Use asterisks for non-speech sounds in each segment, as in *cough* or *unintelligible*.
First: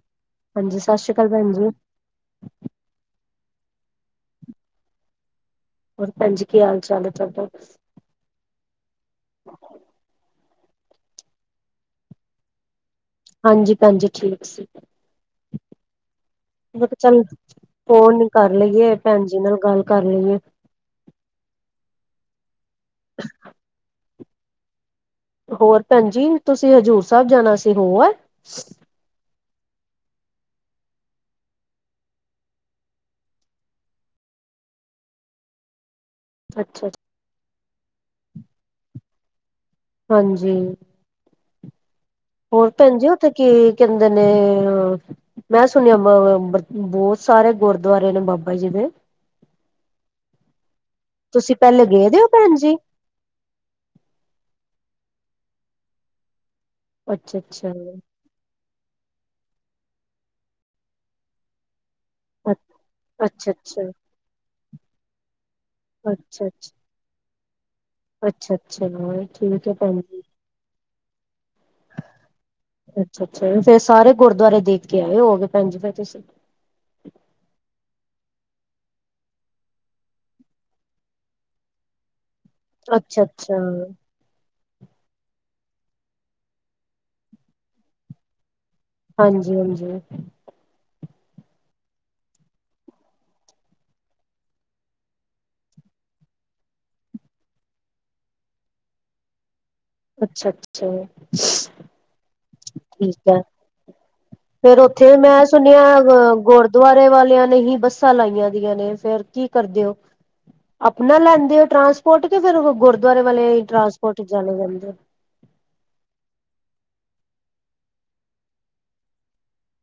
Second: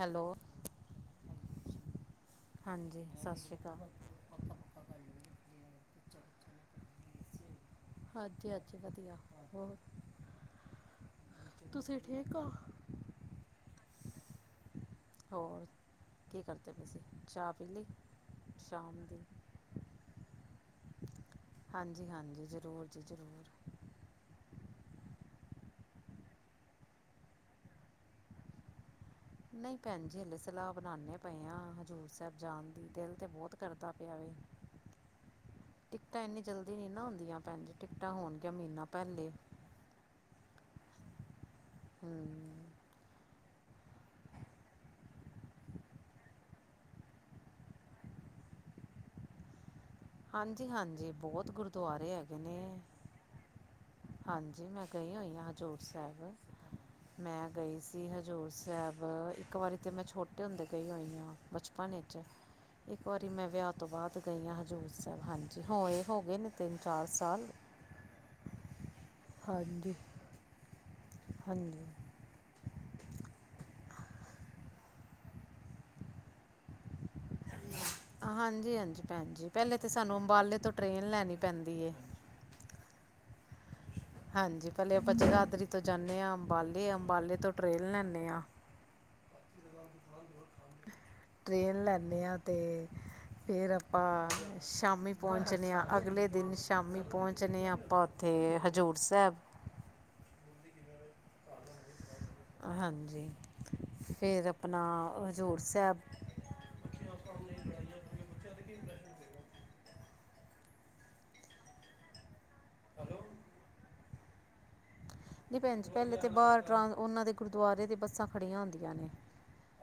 Hello ਹਾਂਜੀ ਸਤਿ ਸ਼੍ਰੀ ਅਕਾਲ ਭੈਣ ਜੀ ਹਾਂਜੀ ਸਤਿ ਸ਼੍ਰੀ ਅਕਾਲ ਹੋਰ ਭੈਣ ਜੀ ਕੀ ਹਾਲ ਚਾਲ ਹੈ ਤੁਹਾਡਾ ਹਾਂਜੀ ਹਾਂਜੀ ਵਧੀਆ ਹੋਰ ਤੁਸੀਂ ਠੀਕ ਹੋ ਹਾਂਜੀ ਭੈਣ ਜੀ ਠੀਕ ਹੈ। ਹੋਰ ਕੀ ਕਰਦੇ ਪਏ ਮੈਂ ਕਿਹਾ ਸੀ ਚੱਲ ਚਾਹ ਪੀ ਲਈ ਫੋਨ ਕਰ ਲਈਏ ਸ਼ਾਮ ਦੀ ਭੈਣ ਜੀ ਨਾਲ ਗੱਲ ਕਰ ਲਈਏ ਹਾਂਜੀ ਹਾਂਜੀ ਜ਼ਰੂਰ ਜੀ ਜ਼ਰੂਰ ਹੋਰ ਭੈਣਜੀ ਤੁਸੀਂ ਹਜ਼ੂਰ ਸਾਹਿਬ ਜਾਣਾ ਸੀ ਹੋ ਆਏ ਨਹੀਂ ਭੈਣ ਜੀ ਹਲੇ ਸਲਾਹ ਬਣਾਉਂਦੇ ਪਏ ਆ ਹਜ਼ੂਰ ਸਾਹਿਬ ਜਾਣ ਦੀ ਦਿਲ ਤੇ ਬਹੁਤ ਕਰਦਾ ਪਿਆਵੇ। ਟਿਕਟਾਂ ਇੰਨੀ ਜਲਦੀ ਅੱਛਾ ਨਹੀਂ ਨਾ ਹੁੰਦੀਆਂ ਭੈਣ ਜੀ ਟਿਕਟਾਂ ਹੋਣਗੀਆਂ ਮਹੀਨਾ ਪਹਿਲੇ। ਹਾਂਜੀ। ਹਮ। ਹੋਰ ਭੈਣ ਜੀ ਉੱਥੇ ਕੀ ਕਹਿੰਦੇ ਨੇ ਮੈਂ ਸੁਣਿਆ ਬਹੁਤ ਸਾਰੇ ਗੁਰਦੁਆਰੇ ਨੇ ਬਾਬਾ ਜੀ ਦੇ। ਹਾਂਜੀ -ਹਾਂਜੀ। ਬਹੁਤ ਤੁਸੀਂ ਪਹਿਲੇ ਗੁਰਦੁਆਰੇ ਗਏਦੇ ਹੋ ਹੈਗੇ ਭੈਣ ਨੇ ਜੀ। ਹਾਂਜੀ ਮੈਂ ਗਈ ਹੋਈ ਹਾਂ ਹਜ਼ੂਰ ਸਾਹਿਬ ਅੱਛਾ ਮੈਂ ਅੱਛਾ ਗਈ ਸੀ ਹ। ਹਜ਼ੂਰ ਸਾਹਿਬ ਇੱਕ ਵਾਰੀ ਤਾਂ ਮੈਂ ਛੋਟੇ ਹੁੰਦੇ ਗਈ ਹੋਈ ਹਾਂ ਬਚਪਨ ਵਿੱਚ। ਅ- ਇੱਕ ਵਾਰੀ ਮੈਂ ਅੱਛਾ ਅੱਛਾ ਵਿਆਹ ਤੋਂ ਅੱਛਾ ਬਾਅਦ ਗਈ ਹਾਂ ਹਜ਼ੂਰ ਸਾਹਿਬ ਹਾਂਜੀ ਹੋ ਇਹ ਹੋ ਗਏ ਅੱਛਾ ਨੇ ਤਿੰਨ। ਚਾਰ ਸਾਲ। ਅੱਛਾ ਅੱਛਾ ਮ ਠੀਕ ਹੈ ਹਾਂਜੀ ਭੈਣ ਜੀ। ਹਾਂਜੀ ਅੱਛਾ- ਅੱਛਾ ਫੇਰ ਸਾਰੇ ਗੁਰਦੁਆਰੇ ਦੇਖ ਕੇ ਆਏ ਹੋ ਗਏ ਭੈਣ ਜੀ ਫਿਰ ਤੁਸੀਂ ਹਾਂਜੀ- ਹਾਂਜੀ ਭੈਣ ਜੀ ਪਹਿਲੇ ਤਾਂ ਸਾਨੂੰ ਅੰਬਾਲੇ ਤੋਂ ਟ੍ਰੇਨ ਲੈਣੀ ਪੈਂਦੀ ਏ। ਅੱਛਾ- ਅੱਛਾ। ਹਾਂਜੀ ਪਹਿਲੇ ਆਪਾਂ ਜਗਾਧਰੀ ਤੋਂ ਜਾਂਦੇ ਹਾਂ ਅੰਬਾਲੇ ਅੰਬਾਲੇ ਤੋਂ ਟ੍ਰੇਨ ਲੈਂਦੇ ਹਾਂ। ਹਾਂਜੀ -ਹਾਂਜੀ। ਟ੍ਰੇਨ ਲੈਂਦੇ ਹਾਂ ਤੇ ਫਿਰ ਆਪਾਂ ਸ਼ਾਮੀ ਪਹੁੰਚਦੇ ਹਾਂ ਅਗਲੇ ਦਿਨ ਸ਼ਾਮੀ ਪਹੁੰਚਦੇ ਹਾਂ ਆਪਾਂ ਉ ਤੇ ਹਜ਼ੂਰ ਸਾਹਿਬ ਅੱਛਾ- ਅੱਛਾ। ਹਾਂਜੀ ਫਿਰ ਫਿਰ ਆਪਣਾ ਉੱਥੇ ਮੈਂ ਹਜ਼ੂਰ ਸੁਣਿਆ ਸਾਹਿਬ ਅ ਗੋ ਦੁਆਰੇ ਵਾਲਿਆਂ ਨੇ ਹੀ ਬੱਸਾਂ ਲਾਈਆਂ ਦੀਆਂ ਨੇ ਫੇਰ ਕੀ ਕਰਦੇ ਹੋ। ਆਪਣਾ ਲੈਂਦੇ ਹੋ ਟਰਾਂਸਪੋਰਟ ਤੇ ਫਿਰ ਗੁਰਦੁਆਰੇ ਵਾਲੇ ਟਰਾਂਸਪੋਰਟ ਜਾਣੇ ਜਾਂਦੇ ਆ। ਜੀ ਭੈਣ ਜੀ ਪਹਿਲੇ ਤੇ ਬਾਹਰ ਟਰ ਉਹਨਾਂ ਦੇ ਗੁਰਦੁਆਰੇ ਤੇ ਬੱਸਾਂ ਖੜੀਆਂ ਹੁੰਦੀਆਂ ਨੇ।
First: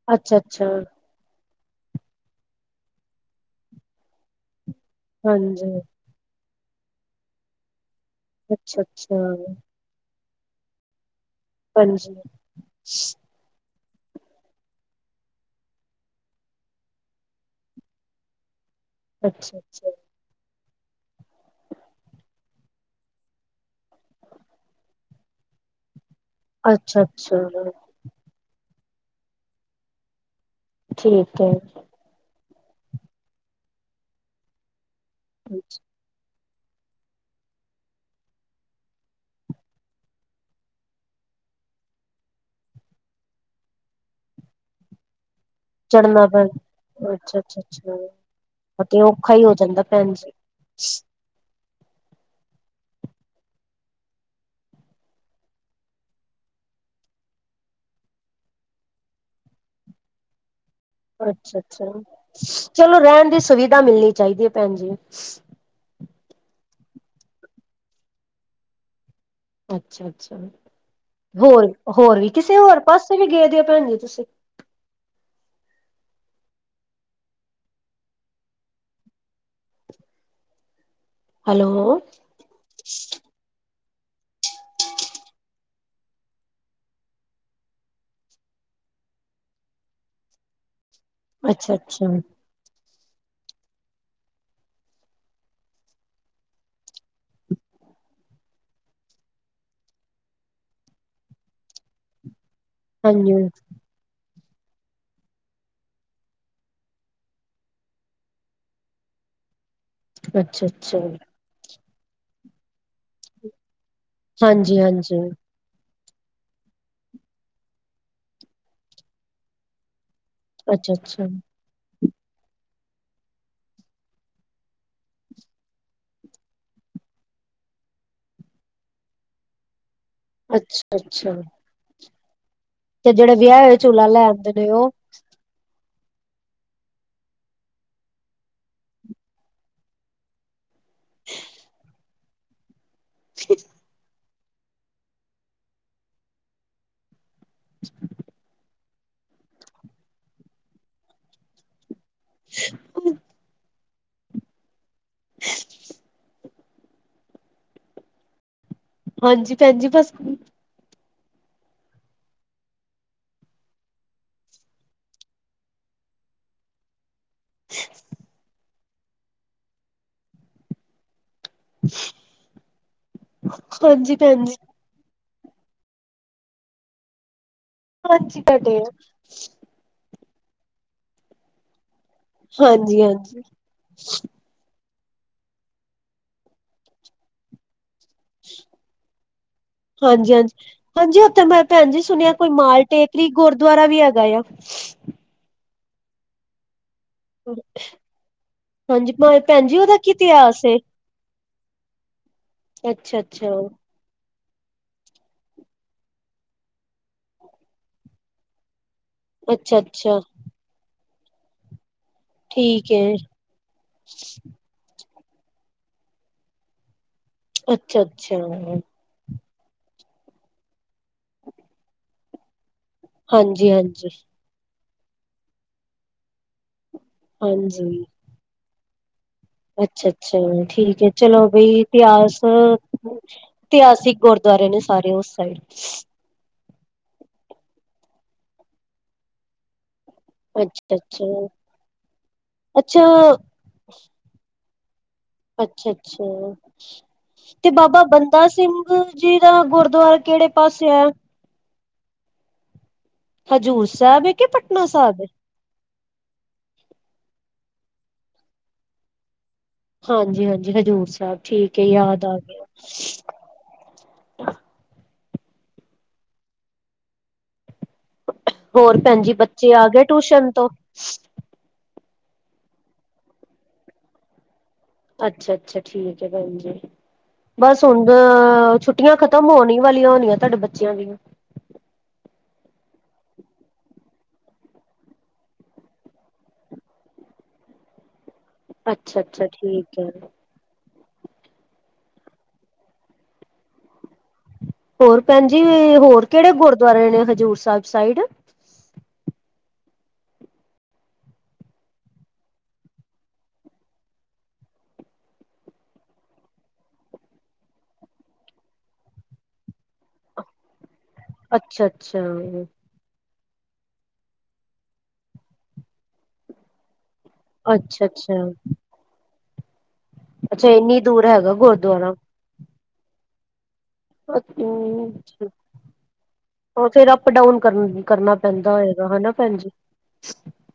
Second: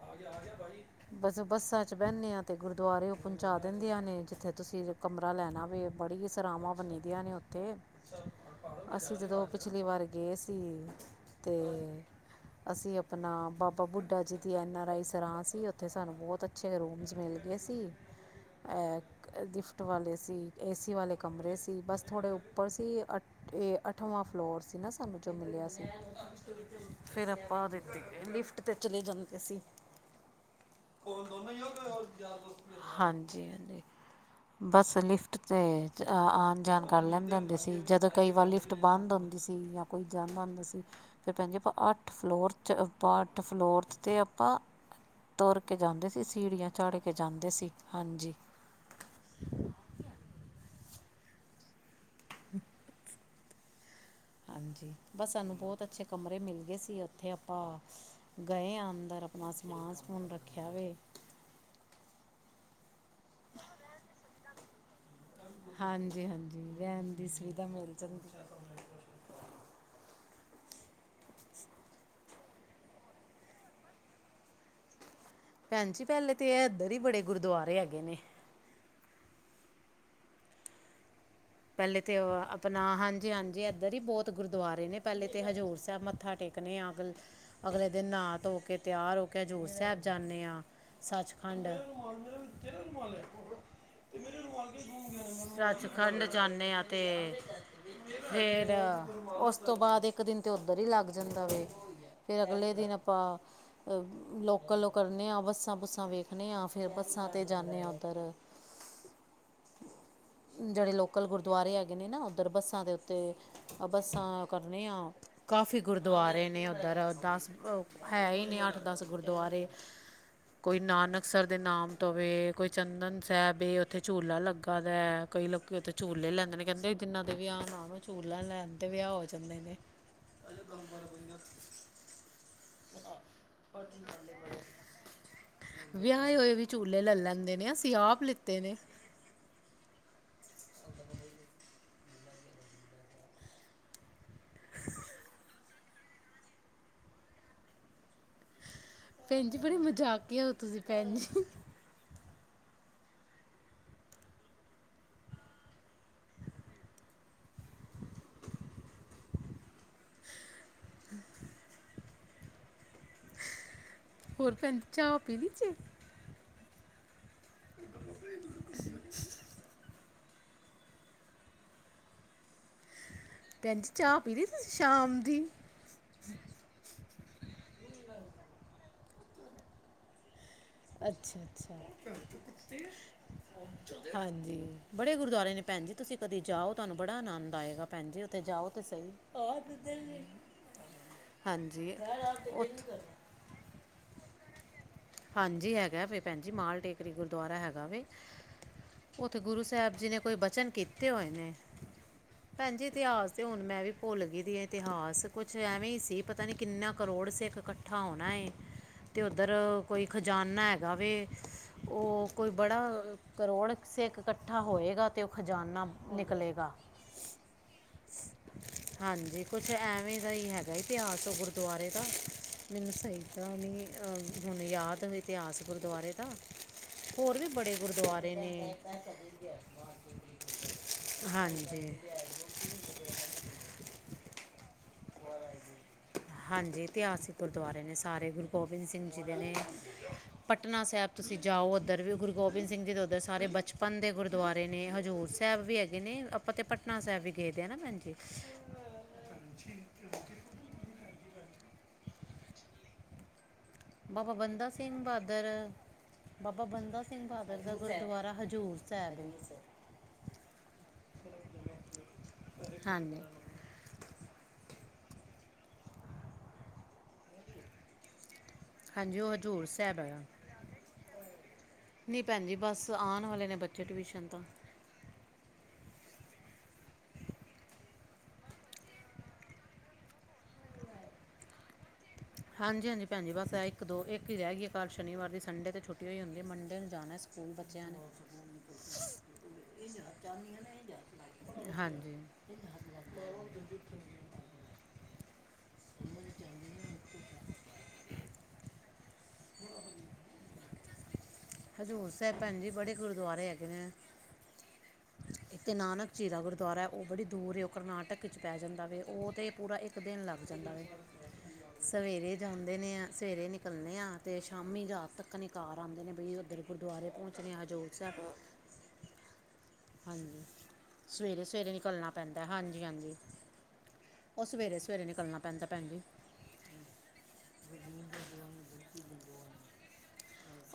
ਆ ਗਿਆ, ਆ ਗਿਆ ਅੱਛਾ-ਅੱਛਾ, ਭਾਜੀ। ਬਸ ਬੱਸਾਂ 'ਚ ਬਹਿੰਦੇ ਹਾਂ ਅਤੇ ਗੁਰਦੁਆਰੇ ਉਹ ਪਹੁੰਚਾ ਦਿੰਦੀਆਂ ਨੇ ਜਿੱਥੇ ਤੁਸੀਂ ਕਮਰਾ ਲੈਣਾ ਹਾਂਜੀ, ਪਵੇ। ਬੜੀ ਸਰਾਵਾਂ ਬਨੀ ਦੀਆਂ ਨੇ ਉੱਥੇ ਅਸੀਂ ਅੱਛਾ-ਅੱਛਾ, ਜਦੋਂ ਪਿਛਲੀ ਵਾਰ ਗਏ ਸੀ ਤੇ ਹਾਂਜੀ, ਅਸੀਂ ਆਪਣਾ ਬਾਬਾ ਆਪਾ ਬੁੱਢਾ ਜੀ ਦੀ ਐੱਨ ਆਰ ਆਈ ਸਰਾਂ ਸੀ ਉੱਥੇ ਸਾਨੂੰ ਬਹੁਤ ਅੱਛੇ ਰੂਮਜ਼ ਮਿਲ ਗਏ ਸੀ। ਅ ਗਿਫਟ ਅੱਛਾ-ਅੱਛਾ। ਵਾਲੇ। ਸੀ, ਏ ਸੀ ਵਾਲੇ ਕਮਰੇ ਸੀ ਬਸ ਥੋੜ੍ਹੇ ਉੱਪਰ ਸੀ ਅ ਇਹ ਅੱਠਵਾ ਫਲੋਰ ਸੀ ਨਾ ਸਾਨੂੰ ਜੋ ਮਿਲਿਆ ਸੀ ਫਿਰ ਅੱਛਾ-ਅੱਛਾ, ਆਪਾਂ ਲਿਫਟ ਤੇ ਚਲੇ ਜਾਂਦੇ ਸੀ ਠੀਕ ਦੋ। ਐ ਹਾਂਜੀ -ਹਾਂਜੀ ਬਸ ਲਿਫਟ 'ਤੇ ਆਉਣ ਜਾਣ ਕਰ ਲੈਂਦੇ ਹੁੰਦੇ ਸੀ ਜਦੋਂ ਕਈ ਵਾਰ ਲਿਫਟ ਬੰਦ ਹੁੰਦੀ ਤੁਸੀਂ ਜਾਂ ਕੋਈ ਜਾਂਦਾ ਆਂਦਾ ਸੀ। ਫਿਰ ਭੈਣ ਜੀ ਆਪਾਂ ਅੱਠ ਫਲੋਰ ਚ, ਅੱਠ ਫਲੋਰ ਚ ਤੇ ਆਪਾਂ ਤੁਰ ਕੇ ਜਾਂਦੇ ਸੀ ਚੜਨਾ ਪੈ ਸੀੜੀਆਂ ਚਾੜ ਕੇ ਜਾਂਦੇ ਸੀ ਅੱਛਾ-ਅੱਛਾ-ਅੱਛਾ ਹਾਂਜੀ। ਔਖਾ ਹੀ ਹੋ ਜਾਂਦਾ ਭੈਣਜੀ। ਹ। ਹਾਂਜੀ ਬਸ ਸਾਨੂੰ ਬਹੁਤ ਅੱਛੇ ਕਮਰੇ ਮਿਲ ਗਏ ਸੀ ਉੱਥੇ ਆਪਾਂ ਗਏ ਹਾਂ ਅੰਦਰ ਆਪਣਾ ਸਮਾਨ ਸਮੂਨ ਰੱਖਿਆ ਵੇ। ਅੱਛਾ -ਅੱਛਾ ਚਲੋ ਰਹਿਣ ਦੀ ਸੁਵਿਧਾ ਮਿਲਣੀ ਚਾਹੀਦੀ ਹੈ ਭੈਣ ਜੀ। ਹਾਂਜੀ- ਹਾਂਜੀ ਰਹਿਣ ਦੀ ਸੁਵਿਧਾ ਮਿਲ ਜਾਂਦੀ। ਅੱਛਾ -ਅੱਛਾ ਹੋਰ, ਹੋਰ ਵੀ ਕਿਸੇ ਹੋਰ ਪਾਸੇ ਵੀ ਗਏਦੇ ਹੋ ਭੈਣ ਜੀ ਤੁਸੀਂ? ਭੈਣ ਜੀ, ਪਹਿਲੇ ਤੇ ਇਹ ਇੱਧਰ ਹੀ ਬੜੇ ਗੁਰਦੁਆਰੇ ਹੈਗੇ ਨੇ। ਹੈਲੋ, ਪਹਿਲੇ ਤੇ ਅ ਆਪਣਾ ਹਾਂਜੀ- ਹਾਂਜੀ। ਏਧਰ ਈ ਬੋਤ ਗੁਰਦੁਆਰੇ ਨੇ, ਪਹਿਲੇ ਤੇ ਹਜ਼ੂਰ ਸਾਹਿਬ ਮੱਥਾ ਟੇਕਨੇ ਆ, ਅਗਲੇ ਅਗਲੇ ਦਿਨ ਨਾਹ ਧੋ ਕੇ, ਤਿਆਰ ਹੋ ਕੇ ਹਜੂਰ ਸਾਹਿਬ ਜਾਨੇ ਆ। ਸੱਚਖੰਡ। ਅੱਛਾ-ਅੱਛਾ, ਸੱਚਖੰਡ। ਜਾਨੇ ਆ ਤੇ ਫੇਰ ਉਸ ਤੋਂ ਬਾਅਦ ਇੱਕ ਦਿਨ ਤੇ ਓਧਰ ਹੀ ਲੱਗ ਜਾਂਦਾ ਵੇ। ਫੇਰ ਅਗਲੇ ਦਿਨ ਹਾਂਜੀ ਆਪਾਂ ਲੋਕਲ ਓਹ ਕਰਨੇ ਆ, ਬੱਸਾਂ ਬੁੱਸਾਂ ਵੇਖਨੇ ਆਂ, ਫਿਰ ਬੱਸਾਂ ਤੇ ਜਾਂਨੇ ਆ ਓਦਰ। ਜਿਹੜੇ ਅੱਛਾ-ਅੱਛਾ, ਲੋਕਲ ਗੁਰਦੁਆਰੇ ਹੈਗੇ ਨੇ ਨਾ ਓਧਰ, ਬੱਸਾਂ ਦੇ ਉੱਤੇ ਆ ਬੱਸਾਂ ਕਰਨੇ ਆ। ਹਾਂਜੀ-ਹਾਂਜੀ, ਕਾਫੀ ਗੁਰਦੁਆਰੇ ਨੇ ਓਧਰ, ਦਸ ਹੈ ਹੀ ਨੇ ਅੱਠ ਦਸ ਗੁਰਦੁਆਰੇ। ਕੋਈ ਅੱਛਾ-ਅੱਛਾ, ਨਾਨਕਸਰ ਦੇ ਨਾਮ ਤੋ ਵੇ, ਕੋਈ ਚੰਦਨ ਸਾਹਿਬ ਏ, ਉੱਥੇ ਝੂਲਾ ਲੱਗਾ ਦਾ ਏ, ਕਈ ਲੋਕੀ ਓਥੇ ਝੂਲੇ ਲੈਂਦੇ ਨੇ, ਕਹਿੰਦੇ ਜਿੰਨਾਂ ਦੇ ਵਿਆਹ ਨਾ ਹੋਣ ਝੂਲਾ ਲੈਨ ਤੇ ਵਿਆਹ ਹੋ ਜਾਂਦੇ ਨੇ। ਅੜੇ ਕੰਮ ਕਰ ਅੱਛਾ-ਅੱਛਾ, ਦਿੰਦਾ। ਤੇ ਜਿਹੜੇ ਵਿਆਹੇ ਹੋਏ ਝੂਲਾ ਲੈ ਆਂਦੇ ਨੇ ਉਹ ਵਿਆਹ ਹੋਏ ਵੀ ਝੂਲੇ ਲੈ ਲੈਂਦੇ ਨੇ, ਅਸੀਂ ਆਪ ਲਿੱਤੇ ਨੇ। *unintelligible* ਠੀ *unintelligible* *unintelligible* ਭੈਣ ਜੀ, ਬੜੇ ਮਜਾਕੀਆ ਹੋ ਤੁਸੀਂ ਭੈਣ ਜੀ। *inaudible* *inaudible* ਹਾਂਜੀ, ਭੈਣ ਜੀ ਬਸ *inaudible* ਹੋਰ ਭੈਣ ਜੀ, ਚਾਹ ਪੀਲੀ ਜੀ। *inaudible* ਭੈਣ ਜੀ ਹਾਂਜੀ, ਚਾਹ ਪੀ ਭੈਣ ਲਈ ਜੀ। ਤੁਸੀਂ ਸ਼ਾਮ ਦੀ ਹਾਂਜੀ, ਤਾਡੇ *inaudible* ਅੱਛਾ- ਅੱਛਾ, ਹਾਂਜੀ-ਹਾਂਜੀ, ਹਾਂਜੀ। ਬੜੇ ਗੁਰਦੁਆਰੇ ਨੇ ਭੈਣ ਜੀ ਤੁਸੀਂ ਕਦੀ ਜਾਓ, ਤੁਹਾਨੂੰ ਬੜਾ ਆਨੰਦ ਆਏਗਾ ਭੈਣ ਜੀ। ਤੇ ਜਾਓ ਤੇ ਸਹੀ, ਹਾਂਜੀ ਹਾਂਜੀ, ਹਾਂਜੀ ਉੱਥੇ ਮੈਂ ਭੈਣ ਹਾਂਜੀ ਜੀ ਸੁਣਿਆ ਕੋਈ ਮਾਲ ਉੱਥੇ। ਟੇਕਰੀ ਗੁਰਦੁਆਰਾ ਵੀ ਹੈਗਾ ਆ। ਹਾਂਜੀ ਹੈਗਾ ਵੇ, ਭੈਣ ਜੀ ਮਾਲ ਟੇਕ ਗੁਰਦੁਆਰਾ ਹੈਗਾ ਵੇ ਹਾਂਜੀ ਓਥੇ ਗੁਰੂ ਭੈਣ ਉਹਦਾ ਸਾਹਿਬ ਜੀ ਕੀ ਨੇ ਕੋਈ ਇਤਿਹਾਸ ਬਚਨ ਏ? ਕੀਤ ਕਿਤੇ ਹੋਏ ਨੇ ਭੈਨ ਜੀ ਇਤਿਹਾਸ ਤੇ ਅੱਛਾ-ਅੱਛਾ, ਹੁਨ ਮੈਂ ਵੀ ਭੁਲ ਗਈ ਦੀ ਇਤਿਹਾਸ ਕੁਛ ਐਵੇਂ ਹੀ ਸੀ ਪਤਾ ਨੀ ਕਿੰਨਾ ਕਰੋੜ ਸਿੱਖ ਕੱਠਾ ਹੋਣਾ ਏ। ਤੇ ਓਦਰ ਅੱਛਾ-ਅੱਛਾ, ਦਾਨਾ ਹੈਗਾ ਵੇ, ਓਹ ਕੋਈ ਬੜਾ ਠੀਕ ਏ, ਕਰੋੜ ਕ ਸਿੱਖ ਕੱ ਇਕੱਠਾ ਹੋਏਗਾ, ਤੇ ਓਹ ਖਜਾਨਾ ਨਿਕਲੇਗਾ। ਅੱਛਾ -ਅੱਛਾ। ਹਾਂਜੀ, ਕੁਛ ਐਵੇਂ ਦਾ ਹੀ ਹੈਗਾ ਇਤਿਹਾਸ ਓਹ ਗੁਰਦੁਆਰੇ ਦਾ, ਮੈਨੂੰ ਸਹੀ ਤਰ੍ਹਾਂ ਹਾਂਜੀ ਨੀ ਹਾਂਜੀ ਅ ਹੁਣ ਯਾਦ ਵੀ ਤੇ ਇਤਿਹਾਸ ਗੁਰਦੁਆਰੇ ਦਾ, ਹੋਰ ਵੀ ਬੜੇ ਹਾਂਜੀ ਗੁਰਦੁਆਰੇ ਦੇ ਨੇ। ਅੱਛਾ -ਅੱਛਾ ਠੀਕ ਏ, ਚਲੋ ਬਈ ਹਾਂਜੀ ਇਤਿਹਾਸ ਇਤਿਹਾਸਿਕ ਗੁਰਦੁਆਰੇ ਨੇ, ਸਾਰੇ ਉਸ ਸਾਈਡ। ਹਾਂਜੀ ਇਤਿਹਾਸਿਕ ਗੁਰਦੁਆਰੇ ਨੇ, ਸਾਰੇ ਗੁਰੂ ਗੋਬਿੰਦ ਸਿੰਘ ਜੀ ਦੇ ਨੇ। ਪਟਨਾ ਅੱਛਾ ਸਾਹਿਬ ਅੱਛਾ ਤੁਸੀਂ ਜਾਓ ਓਧਰ ਵੀ ਗੁਰੂ ਗੋਬਿੰਦ ਸਿੰਘ ਜੀ ਦੇ ਅੱਛਾ ਓਧਰ ਸਾਰੇ ਬਚਪਨ ਦੇ ਗੁਰਦੁਆਰੇ ਨੇ ਹਜ਼ੂਰ ਸਾਹਿਬ ਵੀ ਅੱਛਾ ਹੈਗੇ ਨੇ ਆਪਾਂ ਅੱਛਾ ਤਾਂ ਪਟਨਾ ਸਾਹਿਬ ਵੀ ਗਏ ਦੇ ਨਾ ਭੈਨ ਜੀ। ਓਹ ਜੇੜਾ ਗੁਰਦੁਆਰਾ ਕਿਹੜੇ ਪਾਸੇ ਏ? ਹਜ਼ੂਰ ਸਾਹਿਬ ਹੈ ਬਾਬਾ ਕਿ ਬੰਦਾ ਪਟਨਾ ਸਿੰਘ ਸਾਹਿਬ ਹੈ ਬਹਾਦਰ। ਬਾਬਾ ਬੰਦਾ ਸਿੰਘ ਬਹਾਦਰ ਦਾ ਗੁਰਦੁਆਰਾ ਹਜ਼ੂਰ ਸਾਹਿਬ ਹਾਂਜੀ ਹਾਂਜੀ ਹਜ਼ੂਰ ਸਾਹਿਬ ਠੀਕ ਏ। ਯਾਦ ਆ ਗਿਆ। ਹਾਂਜੀ *inaudible* *inaudible* ਹੋਰ ਹਾਂਜੀ ਭੈਨ ਉਹ ਜੀ ਹਜ਼ੂਰ ਬੱਚੇ ਆ ਸਾਹਿਬ ਗਏ ਟਊਸ਼ਨ ਤੋ। ਨਹੀ ਭੈਨ ਜੀ ਬਸ ਆਣ ਵਾਲੇ ਨੇ ਬੱਚੇ ਟਿਊਸ਼ਨ ਤੋ ਅਛਾ- ਅਛਾ ਠੀਕ ਹੈ। ਭੈਨ ਜੀ ਬਸ ਹੁਣ ਅ ਛੁੱਟੀਆ ਖ ਖਤਮ ਹੋਣ ਹੀ ਵਾਲੀਆਂ ਹੋਣੀਆਂ ਤੁਹਾਡੇ ਬੱਚਿਆਂ ਦੀਆ ਹਾਂਜੀ- ਹਾਂਜੀ ਭੈਨ ਜੀ ਬਸ ਇਹ ਇਕ ਦੋ ਇਕ ਹੀ ਰਹਿ ਗਈ ਕਲ ਸ਼ਨੀਵਾਰ ਦੀ ਸੰਡੇ ਤੇ ਛੁਟੀ ਓ ਈ ਹੁੰਦੀ ਹੈ। ਮੰਡੇ ਨੂੰ ਜਾਣਾ ਸਕੂਲ। ਹੁਨ ਬੱਚਿਆਂ ਨੇ ਅੱਛਾ ਅੱਛਾ ਠੀਕ ਹੈ ਹਾਂਜੀ- ਹੋਰ ਭੈਨ ਜੀ ਹੋਰ ਕਿਹੜੇ ਗੁਰਦੁਆਰੇ ਨੇ ਹਜ਼ੂਰ ਸਾਹਿਬ ਸਾਈਡ? *inaudible* *inaudible* ਹਜ਼ੂਰ ਸਾਹਿਬ ਭੈਨ ਜੀ ਬੜੇ ਗੁਰੂਦੁਆਰੇ ਹੈਗੇ ਨੇ। ਇਕ ਨਾਨਕ ਝੀਰਾ ਗੁਰਦੁਆਰਾ ਏ ਉਹ ਬੜੀ ਦੂਰ ਏ। ਉਹ ਕਰਨਾਟਕ ਵਿਚ ਪੈ ਜਾਦਾ ਵੇ ਉਹ ਤਾਂ ਪੂਰਾ ਇਕ ਇਕ ਦਿਨ ਲਗ ਜਾਦਾ ਵੇ ਅੱਛਾ ਅੱਛਾ ਸਵੇਰੇ ਜਾਦੇ ਨੇ ਅ ਸਵੇਰੇ ਨ ਚੱਲਦੇ ਹਾਂ ਅਤੇ ਸ਼ਾਮੀ ਰਾਤ ਤਕ ਈ ਘਰ ਆਂਦੇ ਨੇ ਬਈ ਉਧਰ ਗੁਰਦੁਆਰੇ ਪਹੁਚ ਨੀ ਹਜੂਰ ਅੱਛਾ ਸਾਹਿਬ ਅੱਛਾ ਹਾਂਜੀ ਅੱਛਾ ਇੰਨੀ ਦੂਰ ਸਵੇਰੇ ਹੈਗਾ ਸਵੇਰੇ ਨਿਕਲਣਾ ਗੁਰਦੁਆਰਾ ਪੈਦਾ ਹਾਂਜੀ- ਹਾਂਜੀ ਉਹ ਅ ਸਵੇਰੇ ਸਵੇਰੇ ਨਿਕਲਣਾ ਪੈਂਦਾ ਭੈਣ ਜੀ ਓਹ ਫਿਰ ਅਪ ਡਾਊਨ ਕਰ ਕਰਨਾ ਬੰਦਾ ਹੋਏਗਾ ਹਨਾ ਭੈਨ ਜੀ।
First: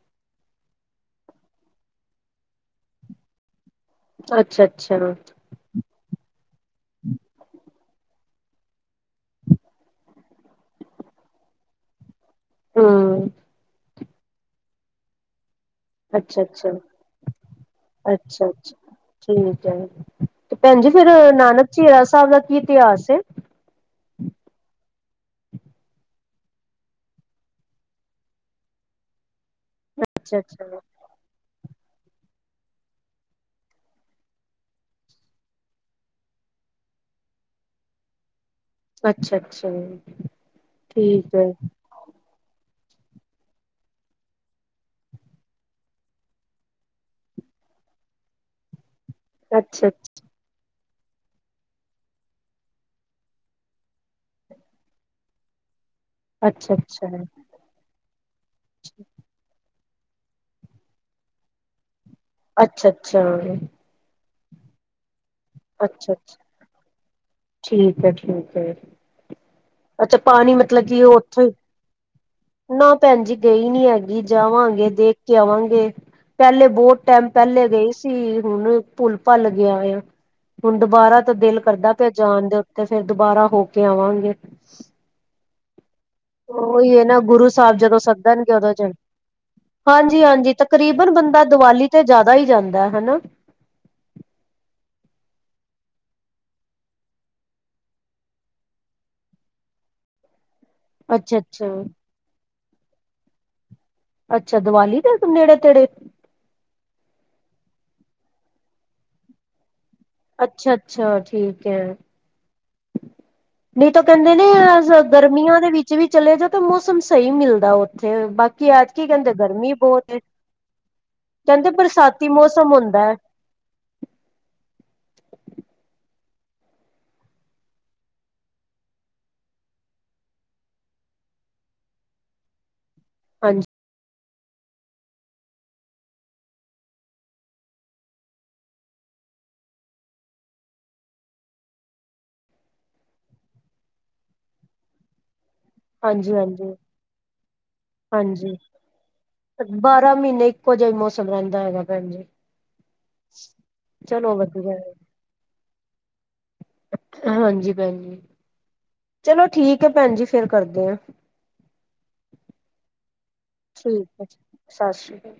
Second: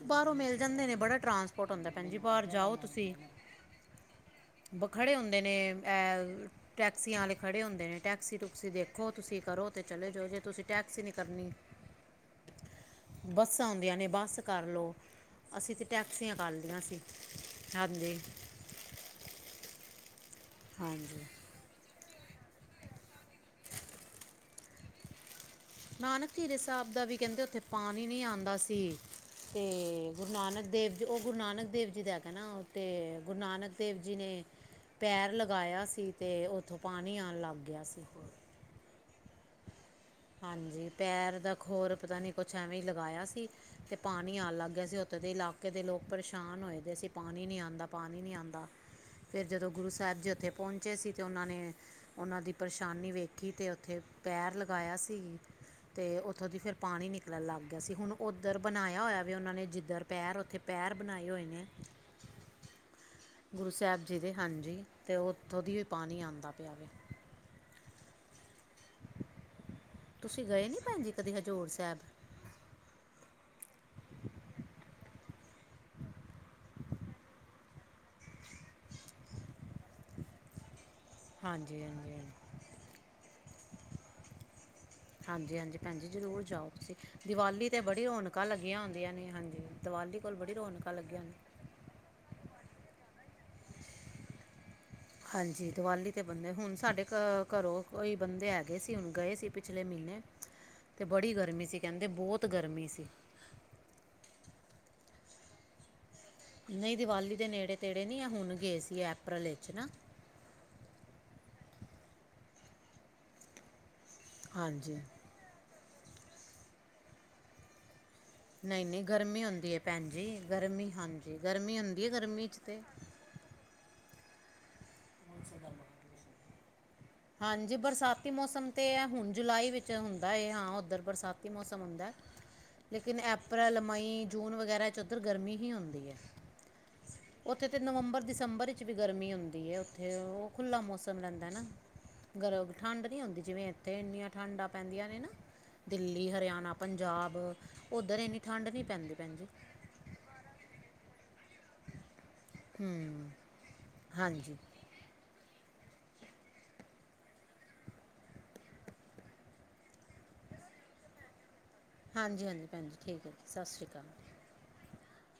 ਬਾਹਰੋ ਮਿਲ ਜਾਦੇ ਨੇ ਬੜਾ ਟਰਾਂਸਪੋਰਟ ਹੁੰਦਾ ਭੈਨ ਜੀ ਬਾਹਰ ਜਾਓ ਤੁਸੀ ਅੱਛਾ ਬ ਅੱਛਾ ਖੜੇ ਹੁੰਦੇ ਨੇ ਇਹ ਟੈਕਸੀਆ ਵਾਲੇ ਖੜੇ ਹੁੰਦੇ ਨੇ ਟੈਕਸੀ ਟੁਕਸੀ ਦੇਖੋ ਤੁਸੀ ਕਰੋ ਤੇ ਚਲੇ ਜਾਓ ਜੇ ਤੁਸੀ ਟੈਕਸੀ ਨਹੀ ਕਰਨੀ ਹਮ ਬਸਾਂ ਹੁੰਦੀਆਂ ਨੇ ਬੱਸ ਕਰ ਲਉ ਅਸੀ ਤੇ ਟੈਕਸੀਆ ਅੱਛਾ ਕਰ ਅੱਛਾ ਲਈਆ ਸੀ ਹਾਂਜੀ ਅੱਛਾ- ਅੱਛਾ ਠੀਕ ਹੈ। ਤੇ ਭੈਨ ਜੀ ਫਿਰ ਹਾਂਜੀ ਨਾਨਕ ਝੀਰਾ ਸਾਹਿਬ ਦਾ ਕੀ ਇਤਿਹਾਸ ਹੈ। ਨਾਨਕ ਝੀਰਾ ਸਾਹਿਬ ਦਾ ਵੀ ਕਹਿਦੇ ਉਥੇ ਪਾਨੀ ਨੀ ਆਂਦਾ ਸੀ। ਤੇ ਗੁਰੂ ਅੱਛਾ ਨਾਨਕ ਅੱਛਾ ਦੇਵ ਉਹ ਗੁਰੂ ਨਾਨਕ ਦੇਵ ਜੀ ਦਾ ਹੈਗਾ ਨਾ ਉਤੇ ਗੁਰੂ ਨਾਨਕ ਦੇਵ ਜੀ ਨੇ ਪੈਰ ਲਗਾਇਆ ਸੀ ਤੇ ਉਥੋਂ ਪਾਨੀ ਆਣ ਲਗ ਗਿਆ ਸੀ ਫੇਰ। ਅੱਛਾ- ਅੱਛਾ- ਹਾਂਜੀ ਠੀਕ ਪੈਰ ਹੈ ਦਾ ਖੋਰ ਪਤਾ ਨੀ ਕੁਛ ਏਵੇਂ ਲਗਾਇਆ ਸੀ। ਅਤੇ ਪਾਣੀ ਆਉਣ ਲਗ ਗਿਆ ਸੀ ਉਥੇ ਦੇ ਇਲਾਕੇ ਦੇ ਲੋਕ ਪਰੇਸ਼ਾਨ ਹੋਏ ਦੇ ਸੀ ਪਾਣੀ ਨਹੀ ਆਉਦਾ, ਪਾਣੀ ਨਹੀ ਆਉਦਾ। ਫੇਰ ਜਦੋ ਗੁਰੂ ਅੱਛਾ ਸਾਹਿਬ ਜੀ, ਉਥੇ ਪਹੁੰਚੇ ਅਸੀ ਤੇ ਉਹਨਾ ਨੇ ਉਹਨਾ ਦੀ ਪਰੇਸ਼ਾਨੀ ਵੇਖੀ ਤੇ ਉਥੇ ਪੈਰ ਲ ਪਾਇਆ ਸੀ ਤੇ ਉਥੋ ਦੀ ਫਿਰ ਅੱਛਾ ਪਾਣੀ ਅੱਛਾ ਨਿਕਲਣ ਲਗ ਗਿਆ ਸੀ ਹੁਣ ਉਧਰ ਬਨਾਇਆ ਹੋਇਆ ਵੇ ਉਹਨਾ ਨੇ ਜਿਧਰ ਪੈਰ ਉਥੇ ਪੈਰ ਬਨਾਏ ਹੋਏ ਨੇ ਅੱਛਾ- ਅੱਛਾ- ਜਿਹਦੇ ਹਾਂਜੀ ਤੇ ਉਥੋ ਦੀ ਵੀ ਅੱਛਾ ਪਾਨੀ ਆਉਦਾ ਪਿਆ ਵੇ ਠੀਕ ਹੈ। ਠੀਕ ਹੈ। - ਅੱਛਾ ਤੁਸੀਂ ਪਾਨੀ ਗਏ ਨਹੀਂ ਮਤਲਬ ਕਿ ਭੈਣ ਜੀ ਉਹ ਕਦੇ ਉਥੇ ਹਜ਼ੂਰ ਸਾਹਿਬ ਨਾ ਭੈਨ ਜੀ ਗਈ ਨੀ ਹੈਗੀ ਜਾਵਾਗੇ ਦੇਖ ਕੇ ਆਵਾਗੇ। ਪਹਿਲੇ ਬਹੁਤ ਟਾਈਮ ਪਹਿਲੇ ਗਏ ਸੀ ਹੁਨ ਭੁੱਲ ਭੱਲ ਗਿਆ ਏ ਹੁਣ ਦੁਬਾਰਾ ਤੇ ਦਿਲ ਹਾਂਜੀ ਕਰਦਾ ਪਿਆ ਹਾਂਜੀ ਹਾਂਜੀ ਜਾਣ ਦੇ ਉਤੇ ਫਿਰ ਦੁਬਾਰਾ ਹੋ ਕੇ ਆਵਾਗੇ। ਹਾਂਜੀ- ਹਾਂਜੀ ਭੈਨ ਜੀ ਜਰੂਰ ਜਾਓ ਤੁਸੀ ਉਹੀ ਹੈ ਨਾ ਗੁਰੂ ਦੀਵਾਲੀ ਸਾਹਿਬ ਤੇ ਜਦੋਂ ਬੜੀ ਰੌਣਕਾ ਸੱਦਣਗੇ ਉਦੋਂ ਲੱਗੀਆ ਚ ਹੁੰਦੀਆ ਨੇ ਹਾਂਜੀ ਦੀਵਾਲੀ ਹਾਂਜੀ ਕੋਲ ਹਾਂਜੀ ਬੜੀ ਰੌਣਕਾਂ ਤਕਰੀਬਨ ਲੱਗੀਆਂ ਨੇ ਬੰਦਾ ਦੀਵਾਲੀ ਤੇ ਜ਼ਿਆਦਾ ਹੀ ਜਾਂਦਾ ਹੈਨਾ ਹਾਂਜੀ, ਦੀਵਾਲੀ ਤੇ ਬੰਦੇ ਹੁਣ ਸਾਡੇ ਘਰੋਂ ਕੋਈ ਬੰਦੇ ਹੈਗੇ ਸੀ ਹੁਣ ਗਏ ਸੀ ਪਿਛਲੇ ਮਹੀਨੇ। ਤੇ ਬੜੀ ਅੱਛਾ ਗਰਮੀ ਅੱਛਾ ਸੀ ਕਹਿੰਦੇ ਬਹੁਤ ਗਰਮੀ ਸੀ। ਅੱਛਾ, ਦੀਵਾਲੀ ਦੇ ਨੇੜੇ ਤੇੜੇ ਨਹੀਂ ਦੀਵਾਲੀ ਦੇ ਨੇੜੇ ਤੇੜੇ ਨਹੀਂ, ਆ ਹੁਣ ਗਏ ਸੀ ਅਪ੍ਰੈਲ ਵਿੱਚ ਨਾ ਅੱਛਾ-ਅੱਛਾ ਠੀਕ ਹੈ। ਨਹੀਂ ਤਾਂ ਕਹਿੰਦੇ ਨੇ ਹਾਂਜੀ ਗਰਮੀਆਂ ਦੇ ਵਿੱਚ ਵੀ ਚਲੇ ਜਾਓ ਤੇ ਮੌਸਮ ਸਹੀ ਮਿਲਦਾ ਉੱਥੇ, ਬਾਕੀ ਕੀ ਨਹੀਂ ਨਹੀਂ ਐਤਕੀ ਕਹਿੰਦੇ ਗਰਮੀ ਹੁੰਦੀ ਭੈਣ ਬਹੁਤ ਹੈ। ਜੀ ਗਰਮੀ ਹਾਂਜੀ ਕਹਿੰਦੇ ਗਰਮੀ ਹੁੰਦੀ ਹੈ ਬਰਸਾਤੀ ਗਰਮੀ 'ਚ ਮੌਸਮ ਤੇ ਹੁੰਦਾ ਹੈ। *inaudible* ਹਾਂਜੀ ਬਰਸਾਤੀ ਮੌਸਮ ਤੇ ਹੁਣ ਜੁਲਾਈ ਵਿੱਚ ਹੁੰਦਾ ਹੈ, ਹਾਂ ਉੱਧਰ ਬਰਸਾਤੀ ਮੌਸਮ ਹੁੰਦਾ। ਲੇਕਿਨ, ਹਾਂਜੀ ਅਪ੍ਰੈਲ ਮਈ ਜੂਨ ਵਗੈਰਾ 'ਚ ਉੱਧਰ ਗਰਮੀ ਹੀ ਹੁੰਦੀਂ ਹੈ। ਉੱਥੇ ਤਾਂ ਨਵੰਬਰ ਦਸੰਬਰ ਵਿੱਚ ਵੀ ਗਰਮੀ ਹੁੰਦੀ ਹੈ, ਉੱਥੇ ਉਹ ਖੁੱਲ੍ਹਾ ਮੌਸਮ ਰਹਿੰਦਾ ਨਾ। ਗਰ, ਠੰਡ ਨਹੀਂ ਹੁੰਦੀ, ਜਿਵੇਂ ਇੱਥੇ ਇੰਨੀਆਂ ਠੰਡਾਂ ਪੈਂਦੀਆਂ ਨੇ ਨਾ। ਦਿੱਲੀ ਹਾਂਜੀ ਹਾਂਜੀ ਹਰਿਆਣਾ ਪੰਜਾਬ ਉੱਧਰ ਇੰਨੀ ਹਾਂਜੀ ਠੰਡ ਨਹੀਂ ਪੈਂਦੀ ਭੈਣ ਜੀ। ਬਾਰਾਂ ਮਹੀਨੇ ਇੱਕੋ ਜਿਹਾ ਹੀ ਮੌਸਮ ਸਮਰਦਾ ਹੈਗਾ ਭੈਣ ਜੀ ਹੂੰ ਚਲੋ ਹਾਂਜੀ ਵਧੀਆ ਹਾਂਜੀ ਭੈਣ ਜ ਚਲੋ ਠੀਕ ਹੈ। ਭੈਣ ਜੀ ਫੇਰ ਕਰਦੇ ਹਾ। ਹਾਂਜੀ ਹਾਂਜੀ ਭੈਣਜੀ ਠੀਕ ਹੈ। ਜੀ- ਸਤਿ ਸ਼੍ਰੀ ਠੀਕ ਅਕਾਲ ਹੈ ਜੀ ਸਤਿ ਸ਼੍ਰੀ ਅਕਾਲ